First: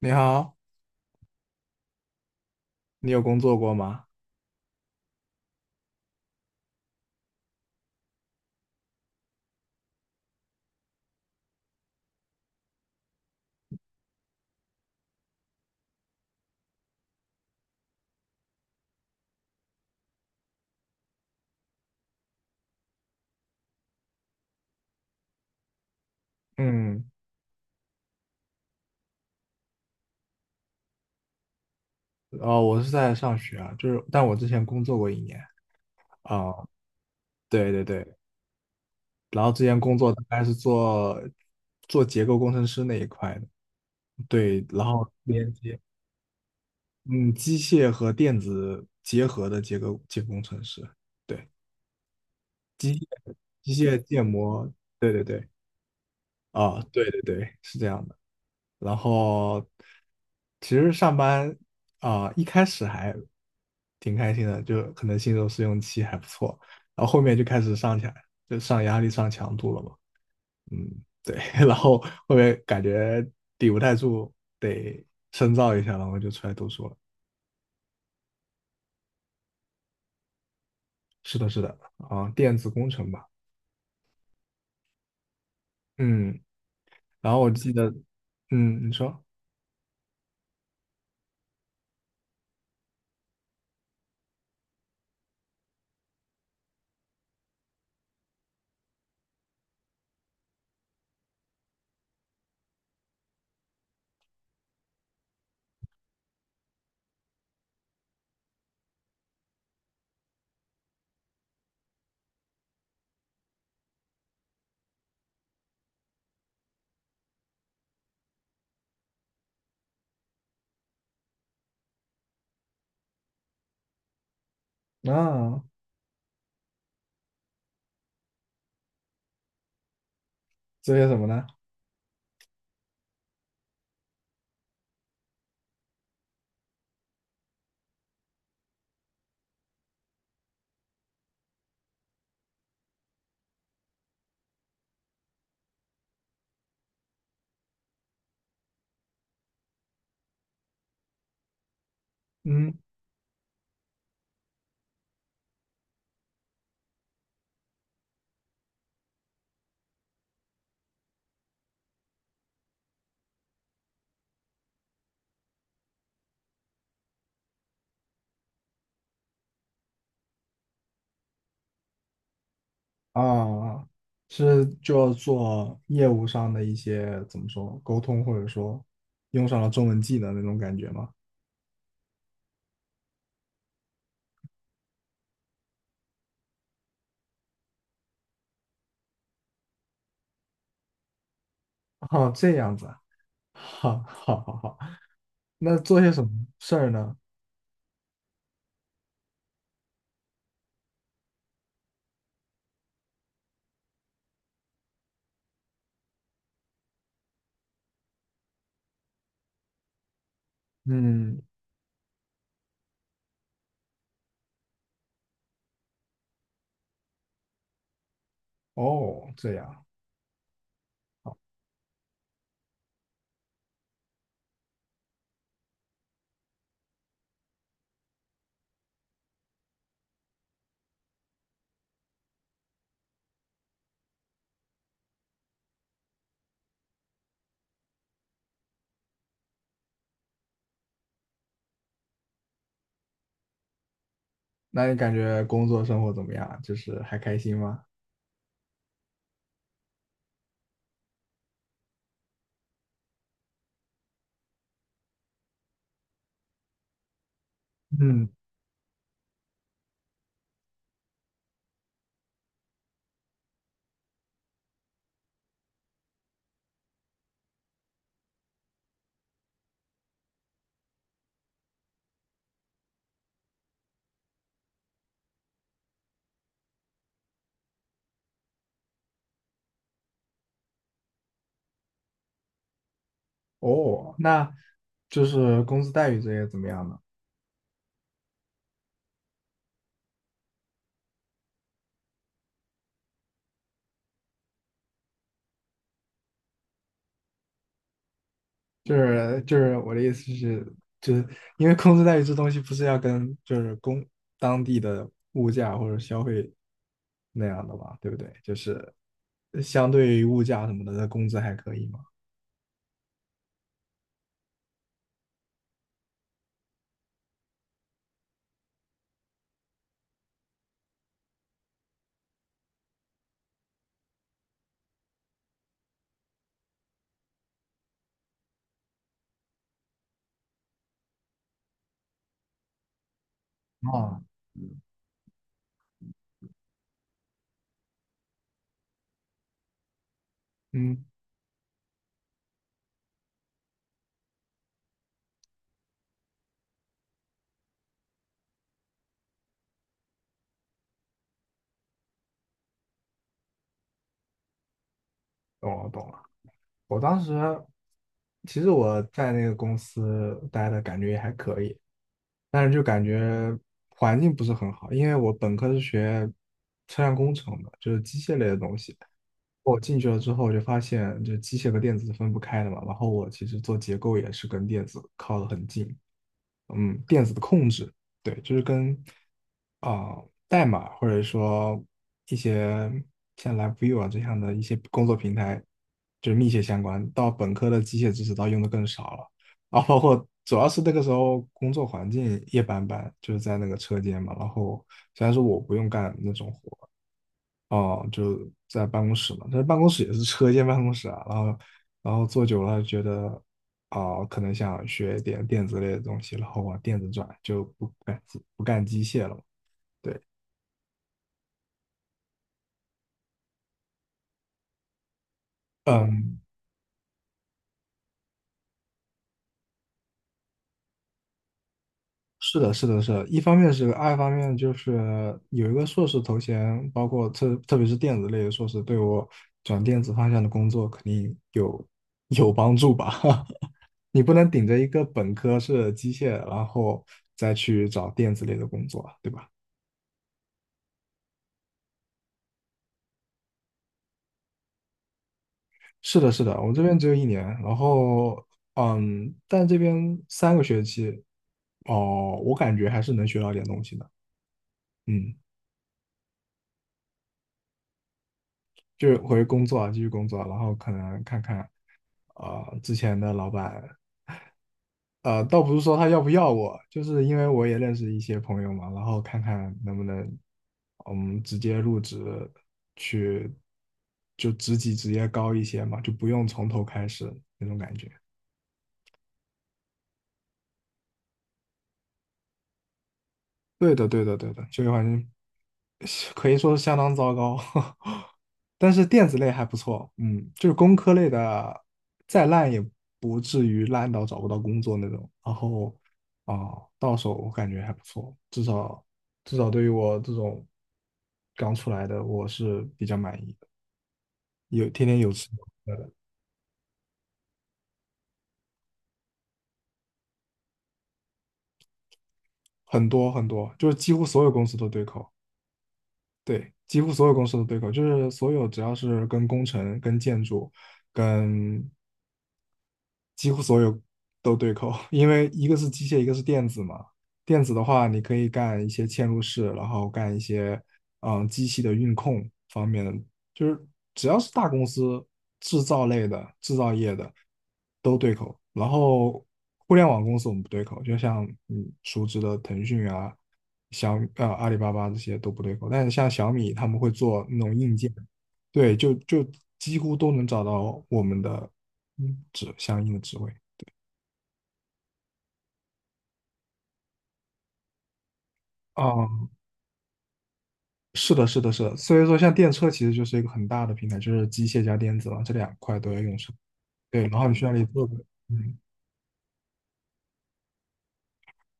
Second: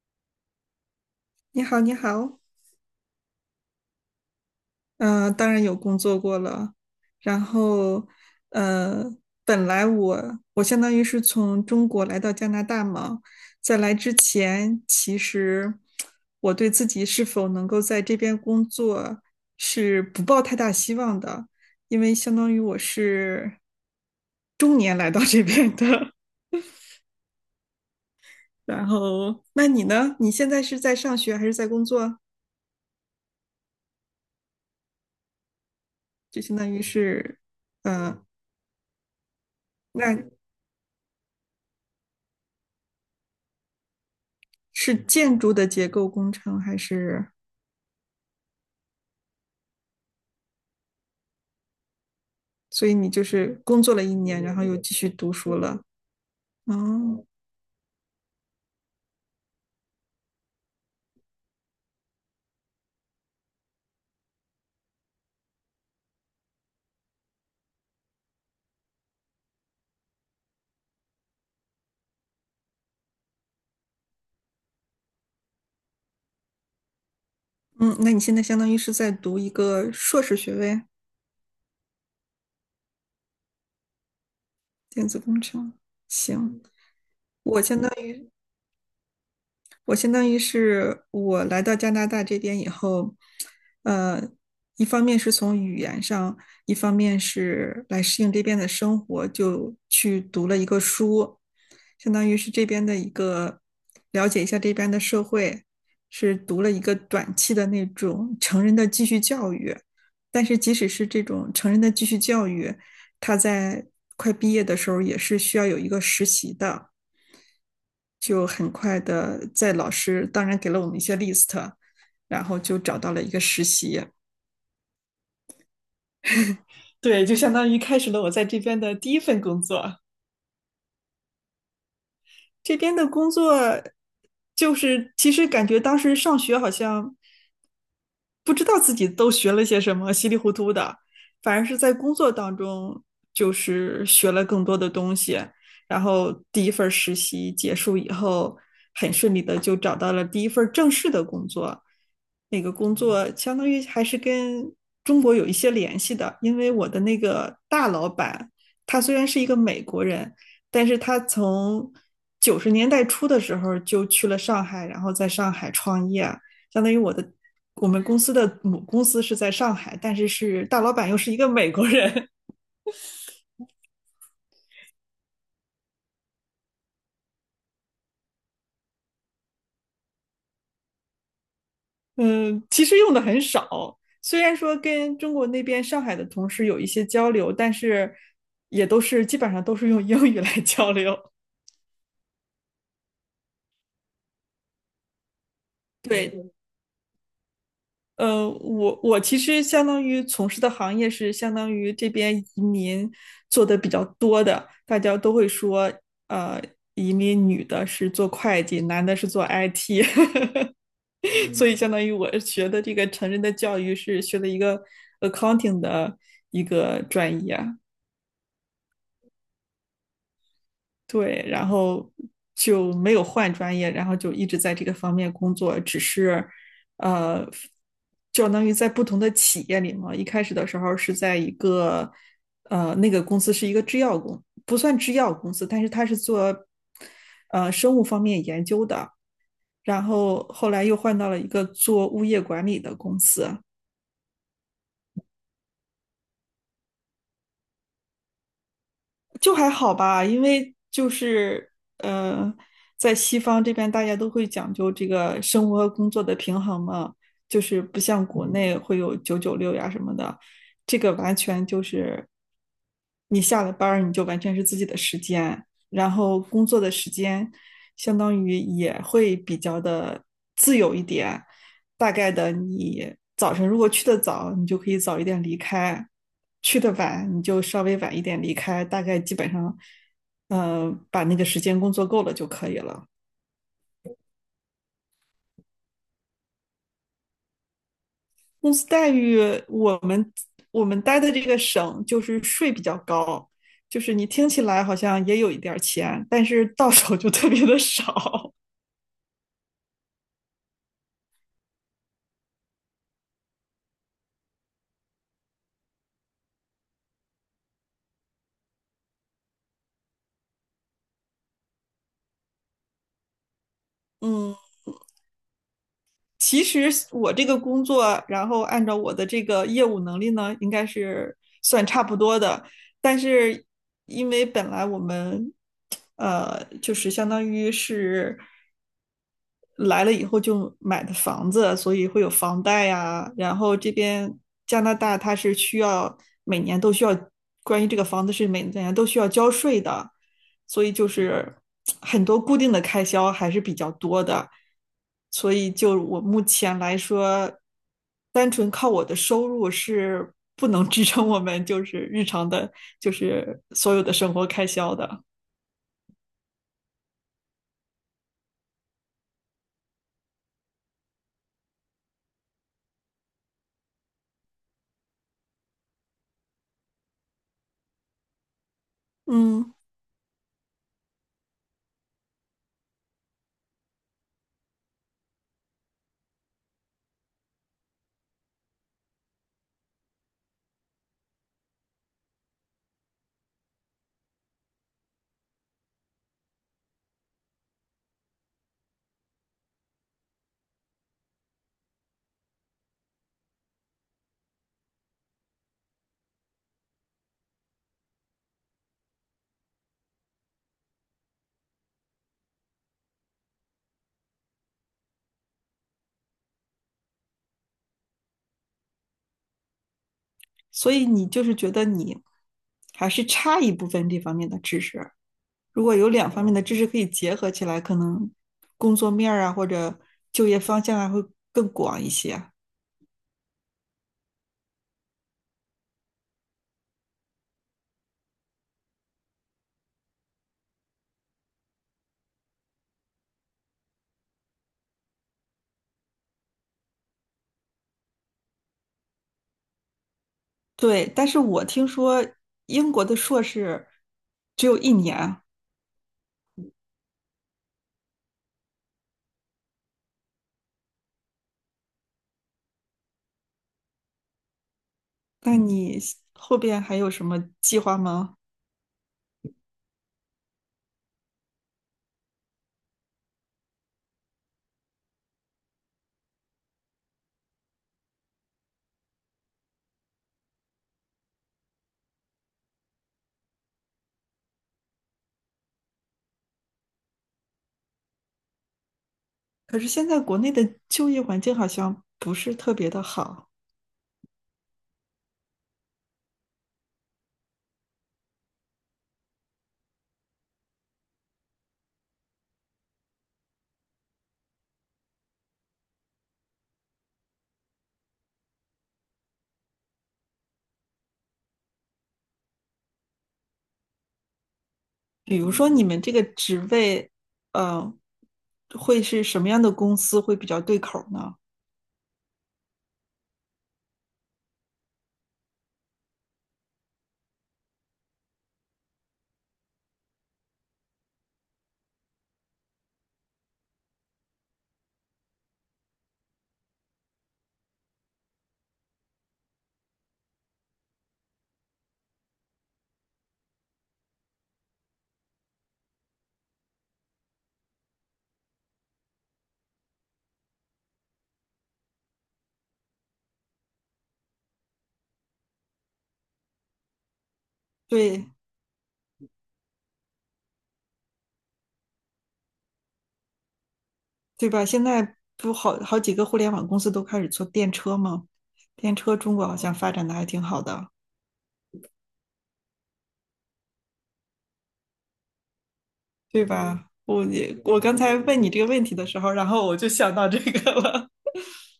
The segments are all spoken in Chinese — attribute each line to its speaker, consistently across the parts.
Speaker 1: 你好，
Speaker 2: 你好，你好。
Speaker 1: 你有工作过吗？
Speaker 2: 嗯、当然有工作过了。然后，呃，本来我相当于是从中国来到加拿大嘛。在来之前，其实我对自己是否能够在这边工作是不抱太大希望的，因为相当于我是中年来到这边的。
Speaker 1: 嗯，
Speaker 2: 然后，那你呢？你现在是在上学还是在工作？
Speaker 1: 哦，我是在上学啊，就是，但我之前工作过一年
Speaker 2: 就
Speaker 1: 啊，
Speaker 2: 相当于是，
Speaker 1: 对对对，
Speaker 2: 嗯、
Speaker 1: 然后之前工作大
Speaker 2: 那
Speaker 1: 概是做结构工程师那一块的，对，然
Speaker 2: 是
Speaker 1: 后
Speaker 2: 建
Speaker 1: 连
Speaker 2: 筑的
Speaker 1: 接，
Speaker 2: 结构工程还是？
Speaker 1: 嗯，机械和电子结合的结构工程师，对，
Speaker 2: 所以你就是
Speaker 1: 机
Speaker 2: 工作
Speaker 1: 械
Speaker 2: 了一
Speaker 1: 建
Speaker 2: 年，然后
Speaker 1: 模，
Speaker 2: 又继续
Speaker 1: 对对
Speaker 2: 读
Speaker 1: 对，
Speaker 2: 书了。
Speaker 1: 啊，对对
Speaker 2: 哦，
Speaker 1: 对，是这样的。然后其实上班一开始还挺开心的，就可能新手试用期还不错，然后后面就开始上起来，就上压力、上强度了嘛。嗯，对，然后后面感觉抵不太住，得深造一下，然后就出来读书了。
Speaker 2: 嗯，那你现在相当于是在读一个硕士学位，
Speaker 1: 是的，是的，啊，电子工程吧。
Speaker 2: 电子工程。
Speaker 1: 嗯，
Speaker 2: 行，
Speaker 1: 然后我
Speaker 2: 我
Speaker 1: 记
Speaker 2: 相当
Speaker 1: 得，
Speaker 2: 于
Speaker 1: 嗯，你说
Speaker 2: 我相当于是我来到加拿大这边以后，呃，一方面是从语言上，一方面是来适应这边的生活，就去读了一个书。相当于是这边的一个了解一下这边的社会，是读了一个短期的那种成人的继续教育。但是即使是这种成人的继续教育，他在快毕业的时候也是需要有一个实习的，就很快的在老师当然给了我们一些 list,然后就找到了一个实习。
Speaker 1: 啊，
Speaker 2: 对，就相当于开始了我在这边的第一份工作。
Speaker 1: 做些什么呢？
Speaker 2: 这边的工作就是其实感觉当时上学好像不知道自己都学了些什么，稀里糊涂的，反而是在工作当中就是学了更多的东西。然后第一份实习结束以后，很顺利的就找到了第一份正式的工作。那个
Speaker 1: 嗯。
Speaker 2: 工作相当于还是跟中国有一些联系的，因为我的那个大老板，他虽然是一个美国人，但是他从九十年代初的时候就去了上海，然后在上海创业。相当于我们公司的母公司是在上海，但是是大老板又是一个美国人。
Speaker 1: 啊，是就要做业务上的一些怎么说沟通，或者说用上了中文技能那种感觉吗？
Speaker 2: 嗯，其实用的很少。虽然说跟中国那边上海的同事有一些交流，但是也都是基本上都是用英语来交流。
Speaker 1: 哦，这样子哈，好，好，好，好，好。那做 些什么
Speaker 2: 对，
Speaker 1: 事儿呢？
Speaker 2: 我其实相当于从事的行业是相当于这边移民做的比较多的，大家都会说，呃，移民女的是做会计，男的是做 IT。
Speaker 1: 嗯，
Speaker 2: 所以嗯相当于我学的这个成人的教育是学的一个 accounting 的一个专业。
Speaker 1: 哦，这样。
Speaker 2: 对，然后就没有换专业，然后就一直在这个方面工作，只是呃，相当于在不同的企业里嘛。一开始的时候是在一个那个公司是一个制药公，不算制药公司，但是他是做生物方面研究的。然后后来又换到了一个做物业管理的公司。
Speaker 1: 那你感觉工作生活怎么样？就是还开心吗？
Speaker 2: 就还好吧，因为就是呃，在西方这边大家都会讲究这个生活和工作的平衡嘛，就是不像
Speaker 1: 嗯，
Speaker 2: 国内会有九九六呀什么的。这个完全就是你下了班儿你就完全是自己的时间，然后工作的时间相当于也会比较的自由一点，大概的你早晨如果去的早，你就可以早一点离开；去的晚，你就稍微晚一点离开。大概基本上，嗯，把那个时间工作够了就可以了。
Speaker 1: 哦，那就是工资待遇这些怎么样呢？
Speaker 2: 公司待遇，我们我们待的这个省就是税比较高，就是你听起来好像也有一点钱，但是到手就特别的少。
Speaker 1: 就是我的意思是，就是因为工资待遇这东西不是要跟就是当地的物价或者消费那样的嘛，对不对？就是相对于物价什么的，那工资还可以嘛。
Speaker 2: 嗯。其实我这个工作，然后按照我的这个业务能力呢，应该是算差不多的。但是因为本来我们，就是相当于是来了以后就买的房子，所以会有房贷呀。然后这
Speaker 1: 啊，
Speaker 2: 边加拿大它是需要每年都需要关于这个房子是每年都需要交税的，所以
Speaker 1: 嗯，
Speaker 2: 就是很多固定的开销还是比较多的。所以就我目前来说，单纯靠我的收入是不能支撑我们就是日常的，就是所有的生活开销的。
Speaker 1: 懂了懂了。我当时其实我在那个公司待的感觉也还可以，但是就感觉环境不是很好，因为我本科是学车辆工程的，就是机械类的东西。
Speaker 2: 嗯，
Speaker 1: 我进去了之后，我就发现这机械和电子是分不开的嘛。然后我其实做结构也是跟电子靠得很近，嗯，电子的控制，对，就是跟啊、代码或者说一些像 LabVIEW 啊这样的一些工作平台，就是密切相关。到本科的机械知识倒用的更少了，啊，包括主要是那个时候工作环境一般般，就是在那个车间嘛。然后虽然说我不用干那种活，哦，就在办公室嘛，但是办公室也是车间办公室啊，然后坐久了觉得，可能想学点电子类的东西，然后往电子转，就不干不干机械了嘛对，
Speaker 2: 所以你就是觉得你还是差一部分这方面的知识。如果
Speaker 1: 哦
Speaker 2: 有两
Speaker 1: 嗯，
Speaker 2: 方面的知识可以结合起来，可能工作面啊或者就业方向啊会更广一些。
Speaker 1: 是的，是的，是的，一方面是爱，二方面就是有一个硕士头衔，包括特别是电子类的硕士，对我转电子方向的工作肯定有帮助吧。你不能顶着一个本科是机械，然后再去找电子类的工作啊，对吧？
Speaker 2: 对，但是我听说英国的硕士只有一年，
Speaker 1: 是的，是的，我这边只有一年，然后嗯，但这边三个学期，哦，我感觉还是能学到点东西的，嗯。
Speaker 2: 那你后边还有什么计划吗？
Speaker 1: 就是回工作啊，继续工作啊，然后可能看看，之前的老板，倒不是说他要不要我，就是因为我也认识一些朋友嘛，然后看看能不能，嗯，直接入职去，就职级直接高一些嘛，就不用从头开始那种感觉。
Speaker 2: 可是现在国内的就业环境好像不是特别的好。
Speaker 1: 对的，对的，对的，就业环境可以说是相当糟糕，但是电子类还不错，嗯，就是工科类的再烂也不至于烂到找不到工作那种。然后啊，到手我感觉还不错，至少对于我这种刚出来的，我是比较满意的。有天天有
Speaker 2: 比
Speaker 1: 吃，
Speaker 2: 如说你们这个职位，呃，会是什么样的公司会比较对口呢？
Speaker 1: 很多很多，就是几乎所有公司都对口，对，几乎所有公司都对口，就是所有只要是跟工程、跟建筑。跟几乎所有都对口，因为一个是机械，一个是电子嘛。电子的话，你可以干一些嵌入式，然后干一些嗯机器的运控方面的，就是只要是大公司制造类的、制造业的都对口。然后互联网公司我们不对口，就像你熟知的腾讯啊、阿里巴巴这些都不对口，但是像小米他们会做那种硬件。
Speaker 2: 对，
Speaker 1: 对，就几乎都能找到我们的嗯，指相应的职位。
Speaker 2: 对吧？现在不好好几个互联网公司都开始做电车吗？电车中国
Speaker 1: 嗯，
Speaker 2: 好像发展的还挺好的。
Speaker 1: 是的，是的，是的。所以说，像电车其实就是一个很大的平台，就是机械加电子嘛，这两块都要用
Speaker 2: 对
Speaker 1: 上。
Speaker 2: 吧？
Speaker 1: 对，然后你去那
Speaker 2: 我
Speaker 1: 里
Speaker 2: 刚
Speaker 1: 做
Speaker 2: 才
Speaker 1: 个，
Speaker 2: 问你这个
Speaker 1: 嗯，
Speaker 2: 问题的时候，然后我就想到这个了。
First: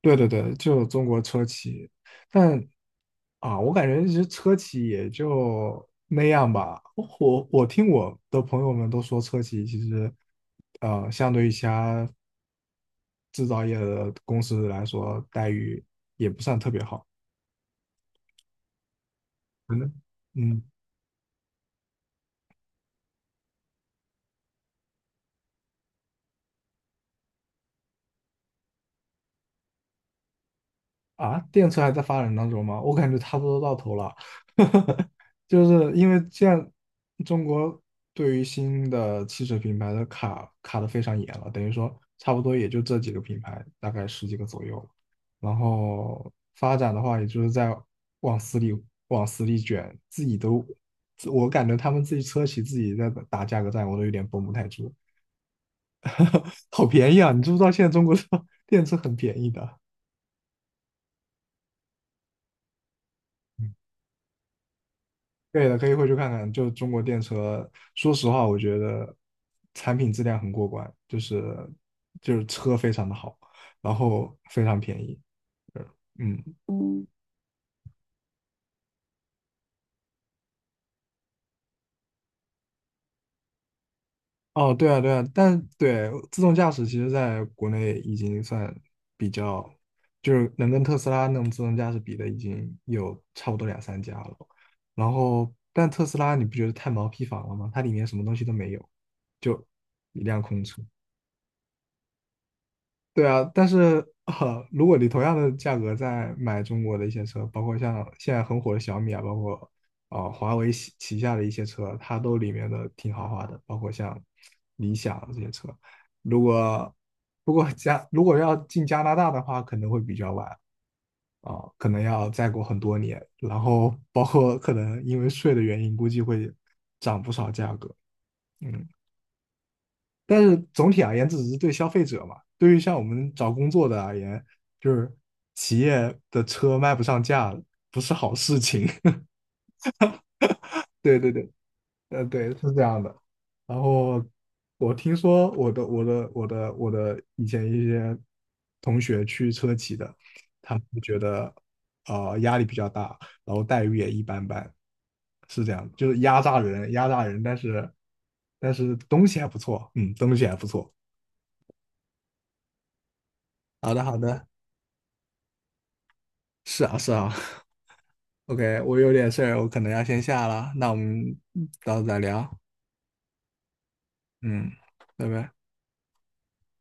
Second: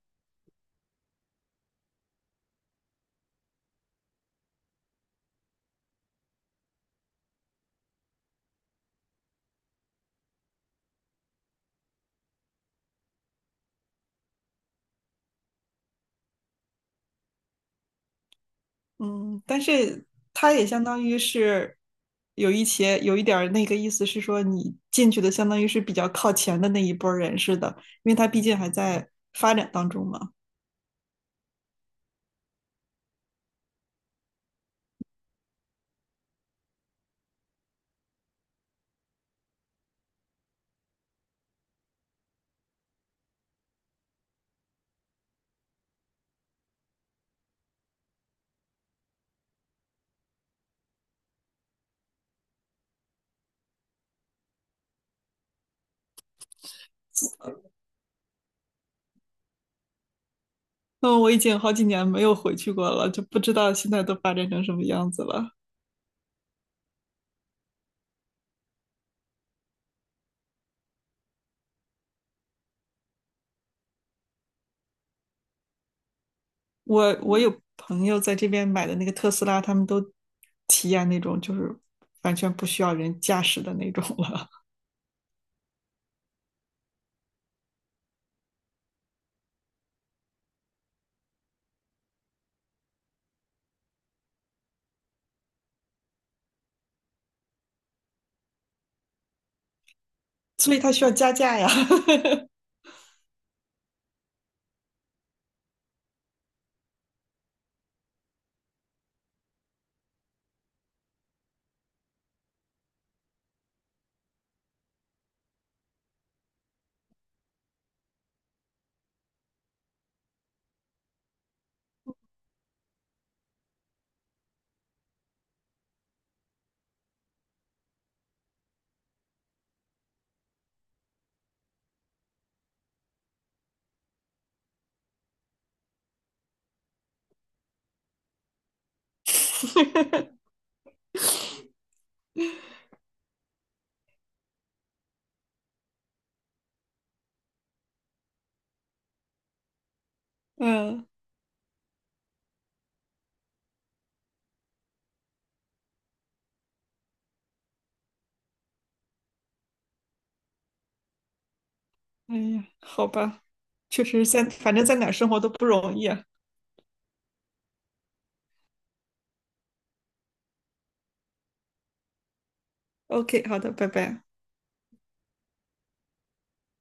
Speaker 1: 对对对，就中国车企，但啊，我感觉其实车企也就那样吧。我听我的朋友们都说，车企其实，相对于其他制造业的公司来说，待遇也不算特别好。
Speaker 2: 嗯，但
Speaker 1: 可能。
Speaker 2: 是它
Speaker 1: 嗯，
Speaker 2: 也相当于是有一点儿那个意思是说，你进去的相当于是比较靠前的那一波人似的，因为它毕竟还在发展当中嘛。
Speaker 1: 啊，电车还在发展当中吗？我感觉差不多到头了，就是因为现在中国对于新的汽车品牌的卡卡的非常严了，等于说差不多也就这几个品牌，大概十几个左右。然后发展的话，也就是在往死里往死里卷，自己都，自我感觉他们自己车企自己在打价格战，我都有点绷不太住。好便宜啊！你知不知道现在中国车 电车很便宜的？
Speaker 2: 嗯，我已经好几年没有回去过了，就不知道现在都发展成什么样子了。
Speaker 1: 对的，可以回去看看。就中国电车，说实话，我觉得产品质量很过关，就是车非常的好，然后非常便宜。呃嗯，
Speaker 2: 我有朋友在这边买的那个特斯拉，他们都体验那种就是完全不需要人驾驶的那种了。
Speaker 1: 哦，对啊，对啊，但对自动驾驶，其实在国内已经算比较，就是能跟特斯拉那种自动驾驶比的，已经有差不多两三家了。然后，但特斯拉你不觉得太毛坯房了吗？它里面什么东西都没有，就一辆 空
Speaker 2: 所以
Speaker 1: 车。
Speaker 2: 他需要加价呀。
Speaker 1: 对啊，但是如果你同样的价格在买中国的一些车，包括像现在很火的小米啊，包括华为旗下的一些车，它都里面的挺豪华的，包括像理想这些车。如果不过加如果要进加拿大的话，可能会比较晚可能要再过很多年，然后包括可能因为税的原因，估计会涨不少价格。嗯，但是总体而言，这只是对消费者嘛。对于像我们找工作的而言，就是企业的车卖不上价，不是好事情。对对对，呃，对，是这样的。然后我听说我的以前一些同学去车企的，他们就
Speaker 2: 嗯，
Speaker 1: 觉得呃压力比较大，然后待遇也一般般，是这样，就是压榨人，压榨人，但是东西还不错，嗯，东西还不错。
Speaker 2: 哎呀，好吧，
Speaker 1: 好的，
Speaker 2: 确
Speaker 1: 好
Speaker 2: 实在
Speaker 1: 的。
Speaker 2: 反正在哪儿生活都不容易啊。
Speaker 1: 是啊，是啊。OK，我有点事儿，我可能要先下了，那我们到时候再聊。
Speaker 2: OK,好的，拜拜。
Speaker 1: 嗯，拜拜。